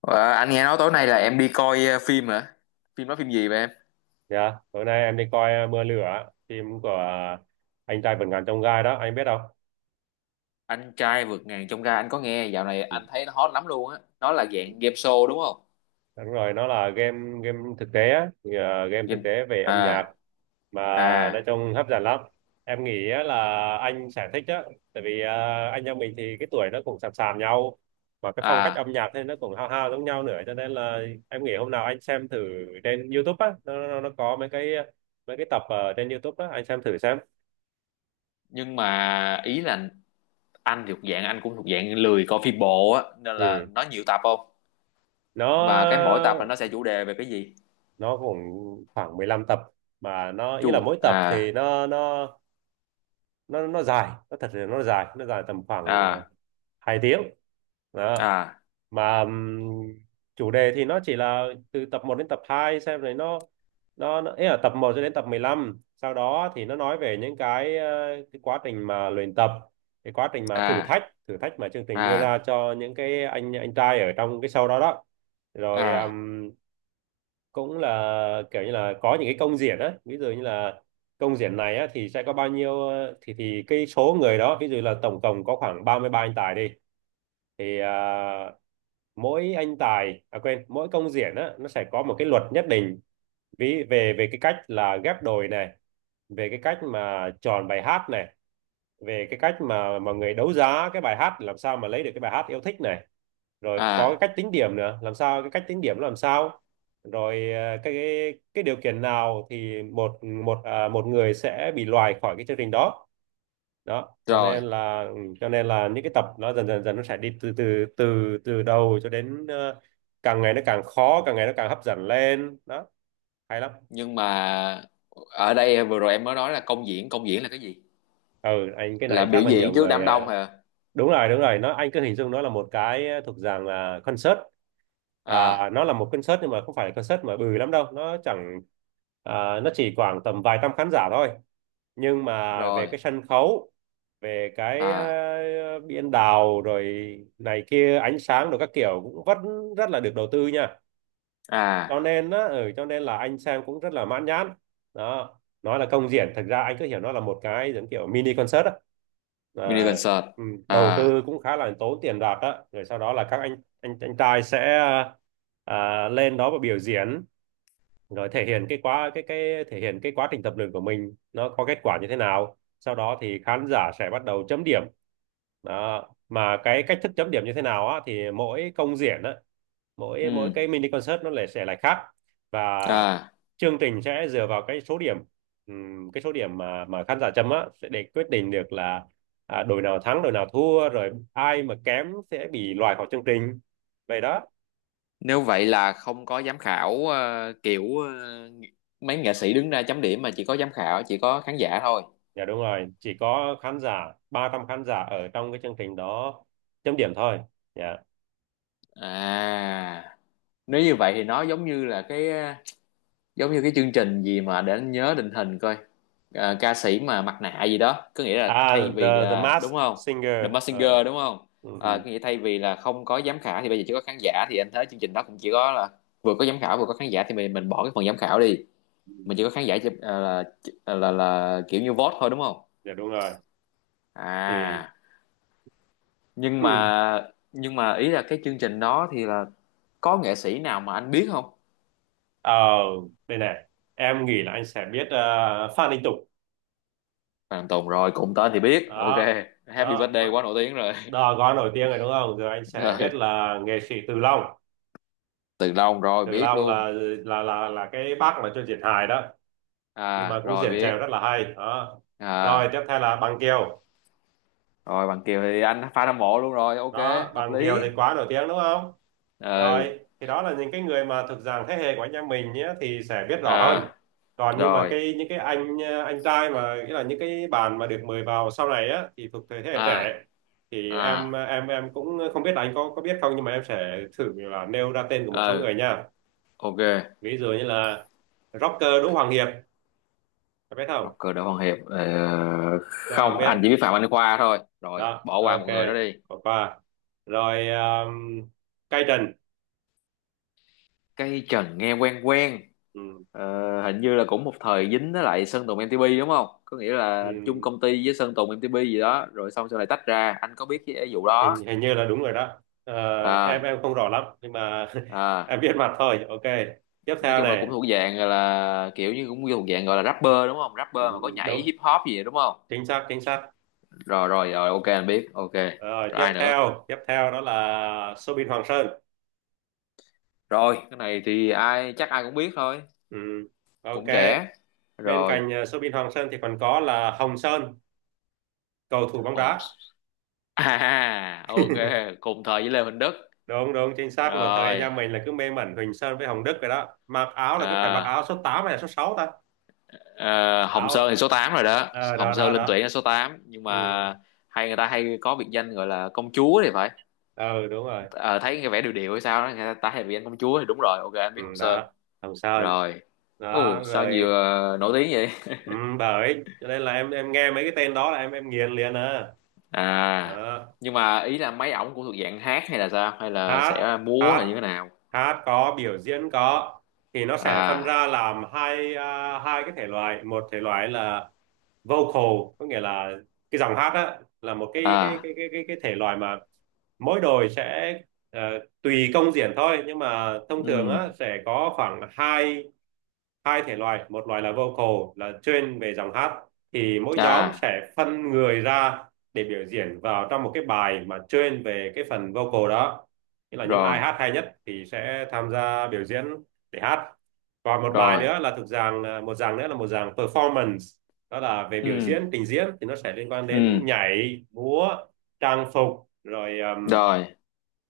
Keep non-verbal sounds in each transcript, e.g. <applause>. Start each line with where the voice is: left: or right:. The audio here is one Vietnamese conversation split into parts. left: Ờ, anh nghe nói tối nay là em đi coi phim hả? Phim đó phim gì vậy em?
right: Dạ, tối nay em đi coi Mưa Lửa, phim của anh trai vượt ngàn chông gai đó, anh biết không?
left: Anh trai vượt ngàn chông gai anh có nghe, dạo này
right: Ừ.
left: anh thấy nó hot lắm luôn á. Nó là dạng game show đúng không?
right: Đúng rồi, nó là game game thực tế á, thì, game thực
left: Game.
right: tế về âm nhạc
left: À,
right: mà nói
left: à,
right: chung hấp dẫn lắm. Em nghĩ á là anh sẽ thích á, tại vì anh em mình thì cái tuổi nó cũng sàm sàm nhau, mà cái phong cách
left: à,
right: âm nhạc thì nó cũng hao hao giống nhau nữa, cho nên là em nghĩ hôm nào anh xem thử trên YouTube á, nó có mấy cái tập ở trên YouTube á, anh xem thử xem.
left: nhưng mà ý là anh thuộc dạng, anh cũng thuộc dạng lười coi phim bộ á, nên là
right: Ừ.
left: nó nhiều tập không? Và cái mỗi tập là
right: Nó
left: nó sẽ chủ đề về cái gì?
right: nó cũng khoảng 15 tập mà nó
left: Chu,
right: ý là mỗi tập
left: à,
right: thì nó dài, nó thật sự nó dài, nó dài tầm khoảng
left: à,
right: 2 tiếng đó.
left: à,
right: Mà chủ đề thì nó chỉ là từ tập một đến tập 2 xem rồi nó ý là tập một cho đến tập 15, sau đó thì nó nói về những cái, cái quá trình mà luyện tập, cái quá trình mà thử
left: à,
right: thách thử thách mà chương trình
left: à,
right: đưa ra cho những cái anh trai ở trong cái show đó đó. Rồi
left: à,
right: cũng là kiểu như là có những cái công diễn á, ví dụ như là công diễn này á thì sẽ có bao nhiêu thì cái số người đó, ví dụ là tổng cộng có khoảng 33 anh tài đi, thì mỗi anh tài à quên mỗi công diễn á nó sẽ có một cái luật nhất định. Ví về về cái cách là ghép đôi này, về cái cách mà chọn bài hát này, về cái cách mà mọi người đấu giá cái bài hát làm sao mà lấy được cái bài hát yêu thích này, rồi có
left: à
right: cái cách tính điểm nữa làm sao, cái cách tính điểm làm sao, rồi cái cái điều kiện nào thì một một một người sẽ bị loại khỏi cái chương trình đó đó. Cho
left: rồi.
right: nên là ừ, cho nên là những cái tập nó dần dần dần nó sẽ đi từ từ từ từ đầu cho đến càng ngày nó càng khó, càng ngày nó càng hấp dẫn lên đó, hay lắm.
left: Nhưng mà ở đây vừa rồi em mới nói là công diễn, công diễn là cái gì?
right: Ừ anh cái
left: Là
right: này
left: biểu
right: chắc là nhiều
left: diễn trước
right: người
left: đám đông hả?
right: đúng rồi đúng rồi, nó anh cứ hình dung nó là một cái thuộc dạng là concert. À,
left: À,
right: nó là một concert nhưng mà không phải là concert mà bự lắm đâu, nó chẳng à, nó chỉ khoảng tầm vài trăm khán giả thôi. Nhưng mà về
left: rồi.
right: cái sân khấu, về cái
left: À,
right: biên đạo rồi này kia, ánh sáng rồi các kiểu cũng vẫn rất là được đầu tư nha.
left: à,
right: Cho nên á ừ, cho nên là anh xem cũng rất là mãn nhãn đó. Nói là công diễn, thật ra anh cứ hiểu nó là một cái giống kiểu mini concert á.
left: mini
right: À,
left: concert.
right: ừ, đầu
left: À,
right: tư cũng khá là tốn tiền bạc á, rồi sau đó là các anh trai sẽ à, lên đó và biểu diễn, rồi thể hiện cái quá cái thể hiện cái quá trình tập luyện của mình nó có kết quả như thế nào, sau đó thì khán giả sẽ bắt đầu chấm điểm đó. Mà cái cách thức chấm điểm như thế nào á thì mỗi công diễn á, mỗi mỗi
left: ừ.
right: cái mini concert nó lại sẽ lại khác. Và
left: À,
right: chương trình sẽ dựa vào cái số điểm, cái số điểm mà khán giả chấm á sẽ để quyết định được là à, đội nào thắng đội nào thua, rồi ai mà kém sẽ bị loại khỏi chương trình, vậy đó.
left: nếu vậy là không có giám khảo kiểu mấy nghệ sĩ đứng ra chấm điểm, mà chỉ có giám khảo, chỉ có khán giả thôi?
right: Dạ đúng rồi, chỉ có khán giả, 300 khán giả ở trong cái chương trình đó chấm điểm thôi. Dạ.
left: À, nếu như vậy thì nó giống như là cái giống như cái chương trình gì mà để anh nhớ định hình coi. Ca sĩ mà mặt nạ gì đó, có nghĩa là
right: À
left: thay
right: The
left: vì là
right: Mask
left: đúng không? The
right: Singer.
left: Masked
right: Ờ,
left: Singer đúng không?
right: ừ, ừ.
left: Có nghĩa thay vì là không có giám khảo thì bây giờ chỉ có khán giả. Thì anh thấy chương trình đó cũng chỉ có là vừa có giám khảo vừa có khán giả thì mình bỏ cái phần giám khảo đi, mình chỉ có khán giả là kiểu như vote thôi đúng không?
right: Dạ đúng rồi. Thì
left: À, nhưng
right: ừ,
left: mà nhưng mà ý là cái chương trình đó thì là có nghệ sĩ nào mà anh biết không?
right: ờ, đây này, em nghĩ là anh sẽ biết Phan Đình Tục.
left: Phan Tùng, rồi cùng tên thì biết, ok.
right: Đó,
left: Happy
right: đó,
left: Birthday
right: Phan-
left: quá nổi tiếng rồi.
right: đó, gói nổi tiếng rồi đúng không? Rồi anh sẽ biết
left: <laughs>
right: là nghệ sĩ Từ Long.
left: Từ lâu rồi
right: Từ
left: biết
right: Long là
left: luôn.
right: là là là cái bác mà cho diễn hài đó, nhưng
left: À,
right: mà cũng
left: rồi
right: diễn
left: biết.
right: trèo rất là hay. Đó. Rồi
left: À,
right: tiếp theo là Bằng Kiều.
left: rồi Bằng Kiều thì anh fan hâm mộ luôn rồi, ok,
right: Đó,
left: hợp
right: Bằng Kiều
left: lý.
right: thì quá nổi tiếng đúng không?
left: Ừ.
right: Rồi thì đó là những cái người mà thuộc dạng thế hệ của anh em mình nhé thì sẽ biết rõ hơn.
left: À,
right: Còn nhưng mà
left: rồi.
right: cái những cái anh trai mà nghĩa là những cái bạn mà được mời vào sau này á thì thuộc thế hệ
left: À,
right: trẻ, thì em
left: à,
right: em em cũng không biết là anh có biết không, nhưng mà em sẽ thử là nêu ra tên của một số
left: ừ,
right: người nha.
left: ok.
right: Ví dụ như là rocker Đỗ Hoàng Hiệp, có biết không?
left: Rocker Đỗ Hoàng Hiệp
right: Chắc là không
left: không,
right: biết
left: anh chỉ biết Phạm Anh Khoa thôi, rồi
right: đó,
left: bỏ qua
right: ok,
left: một người đó đi.
right: bỏ qua. Rồi Cây Trần.
left: Cây Trần nghe quen quen.
right: Ừ.
left: Hình như là cũng một thời dính với lại Sơn Tùng MTP đúng không? Có nghĩa là chung
right: Ừ,
left: công ty với Sơn Tùng MTP gì đó, rồi xong sau này tách ra, anh có biết cái vụ đó?
right: hình hình như là đúng rồi đó. Ờ, em
left: À,
right: em không rõ lắm nhưng mà <laughs>
left: à,
right: em biết mặt thôi, ok, tiếp
left: nói
right: theo
left: chung là
right: này.
left: cũng thuộc dạng gọi là kiểu như, cũng thuộc dạng gọi là rapper đúng không?
right: Ừ,
left: Rapper
right: ừ,
left: mà có
right: ừ,
left: nhảy
right: đúng,
left: hip hop gì vậy, đúng không?
right: chính xác chính xác.
left: Rồi, rồi, rồi, ok anh biết. Ok
right: Rồi
left: rồi.
right: tiếp
left: Ai nữa?
right: theo tiếp theo đó là Soobin Hoàng Sơn.
left: Rồi cái này thì ai, chắc ai cũng biết thôi.
right: Ừ, ok.
left: Cũng trẻ.
right: Bên
left: Rồi
right: cạnh Soobin Hoàng Sơn thì còn có là Hồng Sơn, cầu thủ bóng
left: Hồng
right: đá.
left: <laughs> à, ok. Cùng thời với Lê Huỳnh Đức.
right: Đúng đúng chính xác, một thời anh
left: Rồi
right: em mình là cứ mê mẩn Huỳnh Sơn với Hồng Đức rồi đó, mặc áo là cứ phải mặc
left: à,
right: áo số 8 hay là số 6 ta.
left: à, Hồng Sơn
right: Áo
left: thì số 8 rồi đó.
right: ờ,
left: Hồng
right: đó
left: Sơn
right: đó
left: lên tuyển
right: đó.
left: là số 8, nhưng
right: Ừ,
left: mà hay, người ta hay có biệt danh gọi là công chúa thì phải.
right: ừ đúng rồi.
left: Ờ, Thấy cái vẻ điều điều hay sao đó, người ta hay biệt danh công chúa thì đúng rồi, ok anh
right: Ừ,
left: biết Hồng Sơn
right: đó, Hồng Sơn,
left: rồi. Ồ,
right: đó
left: sao
right: rồi.
left: nhiều nổi tiếng vậy.
right: Ừ, bởi cho nên là em nghe mấy cái tên đó là em nghiền liền à,
left: À,
right: đó.
left: nhưng mà ý là mấy ổng cũng thuộc dạng hát hay, là sao? Hay là
right: Hát,
left: sẽ múa hay
right: hát
left: như thế nào?
right: hát có, biểu diễn có. Thì nó sẽ phân
left: À,
right: ra làm hai à, hai cái thể loại. Một thể loại là vocal, có nghĩa là cái dòng hát á là một cái cái
left: à,
right: cái cái cái, cái thể loại mà mỗi đội sẽ ờ, tùy công diễn thôi nhưng mà thông thường á
left: ừ,
right: sẽ có khoảng hai, hai thể loại. Một loại là vocal, là chuyên về dòng hát, thì mỗi nhóm
left: à,
right: sẽ phân người ra để biểu diễn vào trong một cái bài mà chuyên về cái phần vocal đó. Nghĩa là những ai
left: rồi,
right: hát hay nhất thì sẽ tham gia biểu diễn để hát. Và một bài
left: rồi,
right: nữa là thực dạng à, một dạng nữa là một dạng performance, đó là về
left: ừ,
right: biểu diễn trình diễn, thì nó sẽ liên quan đến
left: ừ,
right: nhảy múa, trang phục rồi
left: rồi.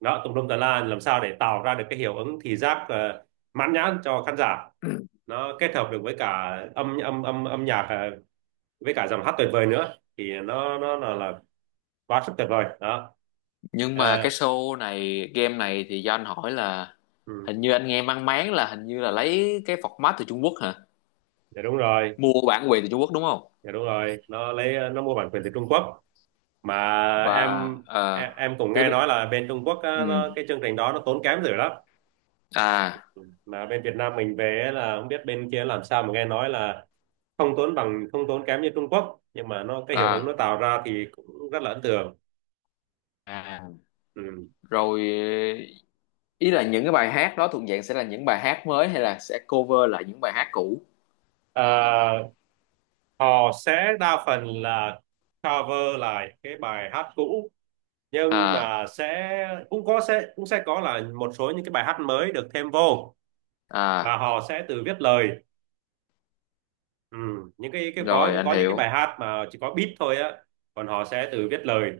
right: đó tùm lum tà la, làm sao để tạo ra được cái hiệu ứng thị giác mãn nhãn cho khán giả.
left: <clears throat>
right: Nó kết hợp được với cả âm âm âm âm nhạc với cả dòng hát tuyệt vời nữa thì là quá sức tuyệt vời đó.
left: Nhưng
right: Ờ,
left: mà cái show này, game này, thì do anh hỏi là
right: ừ,
left: hình như anh nghe mang máng là hình như là lấy cái format từ Trung Quốc hả?
right: dạ đúng rồi.
left: Mua bản quyền từ Trung Quốc đúng không?
right: Dạ đúng rồi, nó lấy nó mua bản quyền từ Trung Quốc. Mà
left: Và
right: em em,
left: ờ
right: em cũng
left: tiếp.
right: nghe nói là bên Trung Quốc á,
left: Ừ,
right: nó, cái chương trình đó nó tốn kém dữ lắm.
left: à,
right: Mà bên Việt Nam mình về ấy là không biết bên kia làm sao, mà nghe nói là không tốn bằng, không tốn kém như Trung Quốc, nhưng mà nó cái hiệu ứng nó
left: à,
right: tạo ra thì cũng rất là ấn tượng.
left: à,
right: Ừ.
left: rồi. Ý là những cái bài hát đó thuộc dạng sẽ là những bài hát mới hay là sẽ cover lại những bài hát cũ?
right: Ờ, họ sẽ đa phần là cover lại cái bài hát cũ, nhưng
left: À,
right: mà sẽ cũng có, sẽ cũng sẽ có là một số những cái bài hát mới được thêm vô và
left: à,
right: họ sẽ tự viết lời. Ừ, những cái có
left: rồi
right: những
left: anh
right: có những cái bài
left: hiểu.
right: hát mà chỉ có beat thôi á, còn họ sẽ tự viết lời.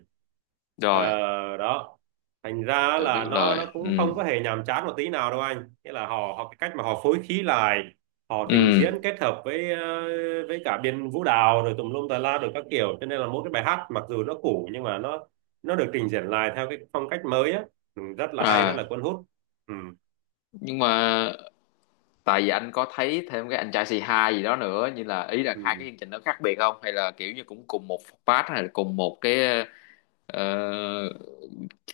right: Ờ,
left: Rồi
right: đó, thành ra
left: tự viết
right: là nó
left: lời.
right: cũng
left: Ừ,
right: không có hề nhàm chán một tí nào đâu anh, nghĩa là họ họ cái cách mà họ phối khí lại, họ trình diễn
left: ừ,
right: kết hợp với với cả biên vũ đạo rồi tùm lum tà la rồi các kiểu, cho nên là mỗi cái bài hát mặc dù nó cũ nhưng mà nó được trình diễn lại theo cái phong cách mới á, ừ, rất là hay, rất là
left: à.
right: cuốn hút. Ừ,
left: Nhưng mà tại vì anh có thấy thêm cái anh trai C2 gì đó nữa, như là ý là hai
right: ừ.
left: cái chương trình nó khác biệt không, hay là kiểu như cũng cùng một phát, hay là cùng một cái ờ,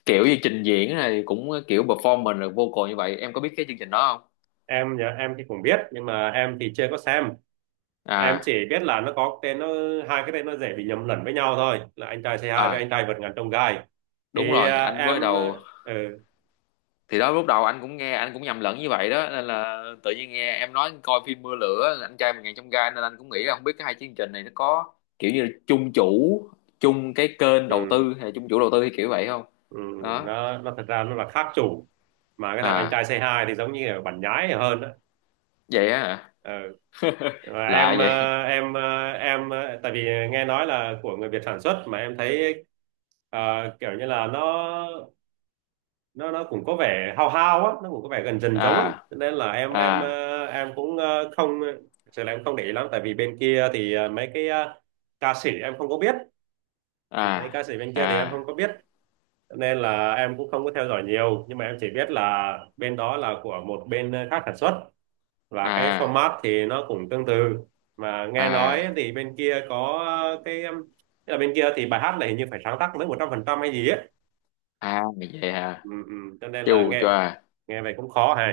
left: kiểu như trình diễn này cũng kiểu performance rồi vocal như vậy, em có biết cái chương trình đó không?
right: Em thì cũng biết nhưng mà em thì chưa có xem. Em chỉ
left: À,
right: biết là nó có tên nó, hai cái tên nó dễ bị nhầm lẫn với nhau thôi là anh trai C hai với anh
left: à,
right: trai vượt ngàn chông gai,
left: đúng
right: thì
left: rồi.
right: à,
left: Anh mới
right: em
left: đầu
right: ừ,
left: thì đó, lúc đầu anh cũng nghe, anh cũng nhầm lẫn như vậy đó, nên là tự nhiên nghe em nói coi phim Mưa Lửa, anh trai một ngàn chông gai, nên anh cũng nghĩ là không biết cái hai chương trình này nó có kiểu như là chung chủ, chung cái kênh đầu
right: ừ,
left: tư, hay là chung chủ đầu tư hay kiểu vậy không.
right: ừ,
left: Đó.
right: nó thật ra nó là khác chủ, mà cái thằng anh
left: À,
right: trai C hai thì giống như là bản nhái hơn á.
left: vậy á hả?
right: Ừ. Và
left: Lạ vậy.
right: tại vì nghe nói là của người Việt sản xuất, mà em thấy ờ, kiểu như là nó nó cũng có vẻ hao hao á, nó cũng có vẻ gần dần giống á,
left: À,
right: cho nên là em em
left: à,
right: ờ, em cũng ờ, không thực sự là em không để ý lắm. Tại vì bên kia thì ca sĩ em không có biết, mấy
left: à,
right: ca sĩ bên kia thì em
left: à,
right: không có biết. Cho nên là em cũng không có theo dõi nhiều, nhưng mà em chỉ biết là bên đó là của một bên khác sản xuất, và cái
left: à,
right: format thì nó cũng tương tự. Mà nghe nói
left: à,
right: thì bên kia có cái tức là bên kia thì bài hát này hình như phải sáng tác mới 100% hay gì ấy.
left: à, vậy hả?
right: Ừ, ừ. Cho nên là
left: Chù
right: nghe
left: choà.
right: nghe vậy cũng khó hề.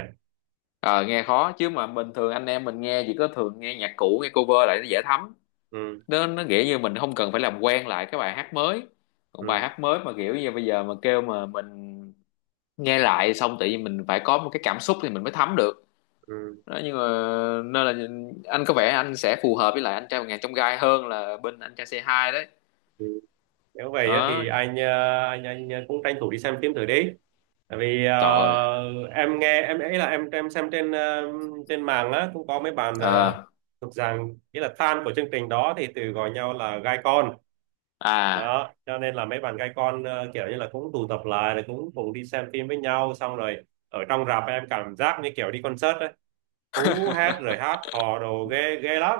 left: Ờ Nghe khó chứ, mà bình thường anh em mình nghe chỉ có thường nghe nhạc cũ, nghe cover lại nó dễ thấm.
right: Ừ.
left: Nó nghĩa như mình không cần phải làm quen lại cái bài hát mới. Còn bài
right: Ừ,
left: hát mới mà kiểu như bây giờ mà kêu mà mình nghe lại xong tự nhiên mình phải có một cái cảm xúc thì mình mới thấm được
right: ừ,
left: đó. Nhưng mà nên là anh có vẻ anh sẽ phù hợp với lại anh trai một ngàn trong gai hơn là bên anh trai C2 đấy.
right: ừ. Nếu vậy á
left: Đó.
right: thì anh ờ, anh cũng tranh thủ đi xem phim thử đi, tại vì
left: Trời ơi.
right: em nghe em ấy là em xem trên trên mạng á, cũng có mấy bạn
left: Ờ,
right: thuộc rằng nghĩa là fan của chương trình đó thì từ gọi nhau là gai con,
left: À,
right: đó cho nên là mấy bạn gai con kiểu như là cũng tụ tập lại rồi cũng cùng đi xem phim với nhau xong rồi ở trong rạp em cảm giác như kiểu đi concert ấy, hú hét rồi hát hò đồ ghê ghê lắm.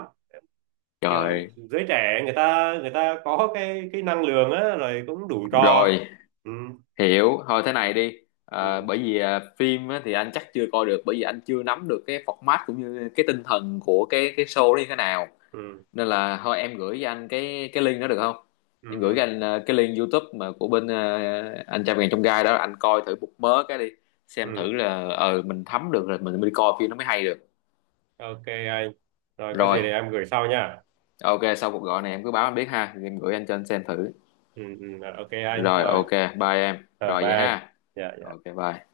right: Kiểu
left: trời
right: giới trẻ người ta có cái năng lượng á rồi cũng đủ trò.
left: rồi
right: Ừ,
left: hiểu. Thôi thế này đi.
right: ừ,
left: Bởi vì à, phim á, thì anh chắc chưa coi được, bởi vì anh chưa nắm được cái format cũng như cái tinh thần của cái show đó như thế nào.
right: ừ,
left: Nên là thôi em gửi cho anh cái link đó được không?
right: ừ,
left: Em gửi cho
right: ừ.
left: anh cái link YouTube mà của bên anh trăm ngàn trong gai đó, anh coi thử một mớ cái đi, xem thử
right: Ừ.
left: là mình thấm được rồi mình mới đi coi phim nó mới hay được.
right: Ok anh, rồi có
left: Rồi,
right: gì để em gửi sau nha.
left: ok, sau cuộc gọi này em cứ báo anh biết ha, em gửi anh cho anh xem thử.
right: Ừ, ừ, ok anh
left: Rồi,
right: rồi.
left: ok, bye em
right: Rồi
left: rồi
right: bye
left: vậy
right: anh.
left: ha.
right: Dạ dạ.
left: Ok, bye.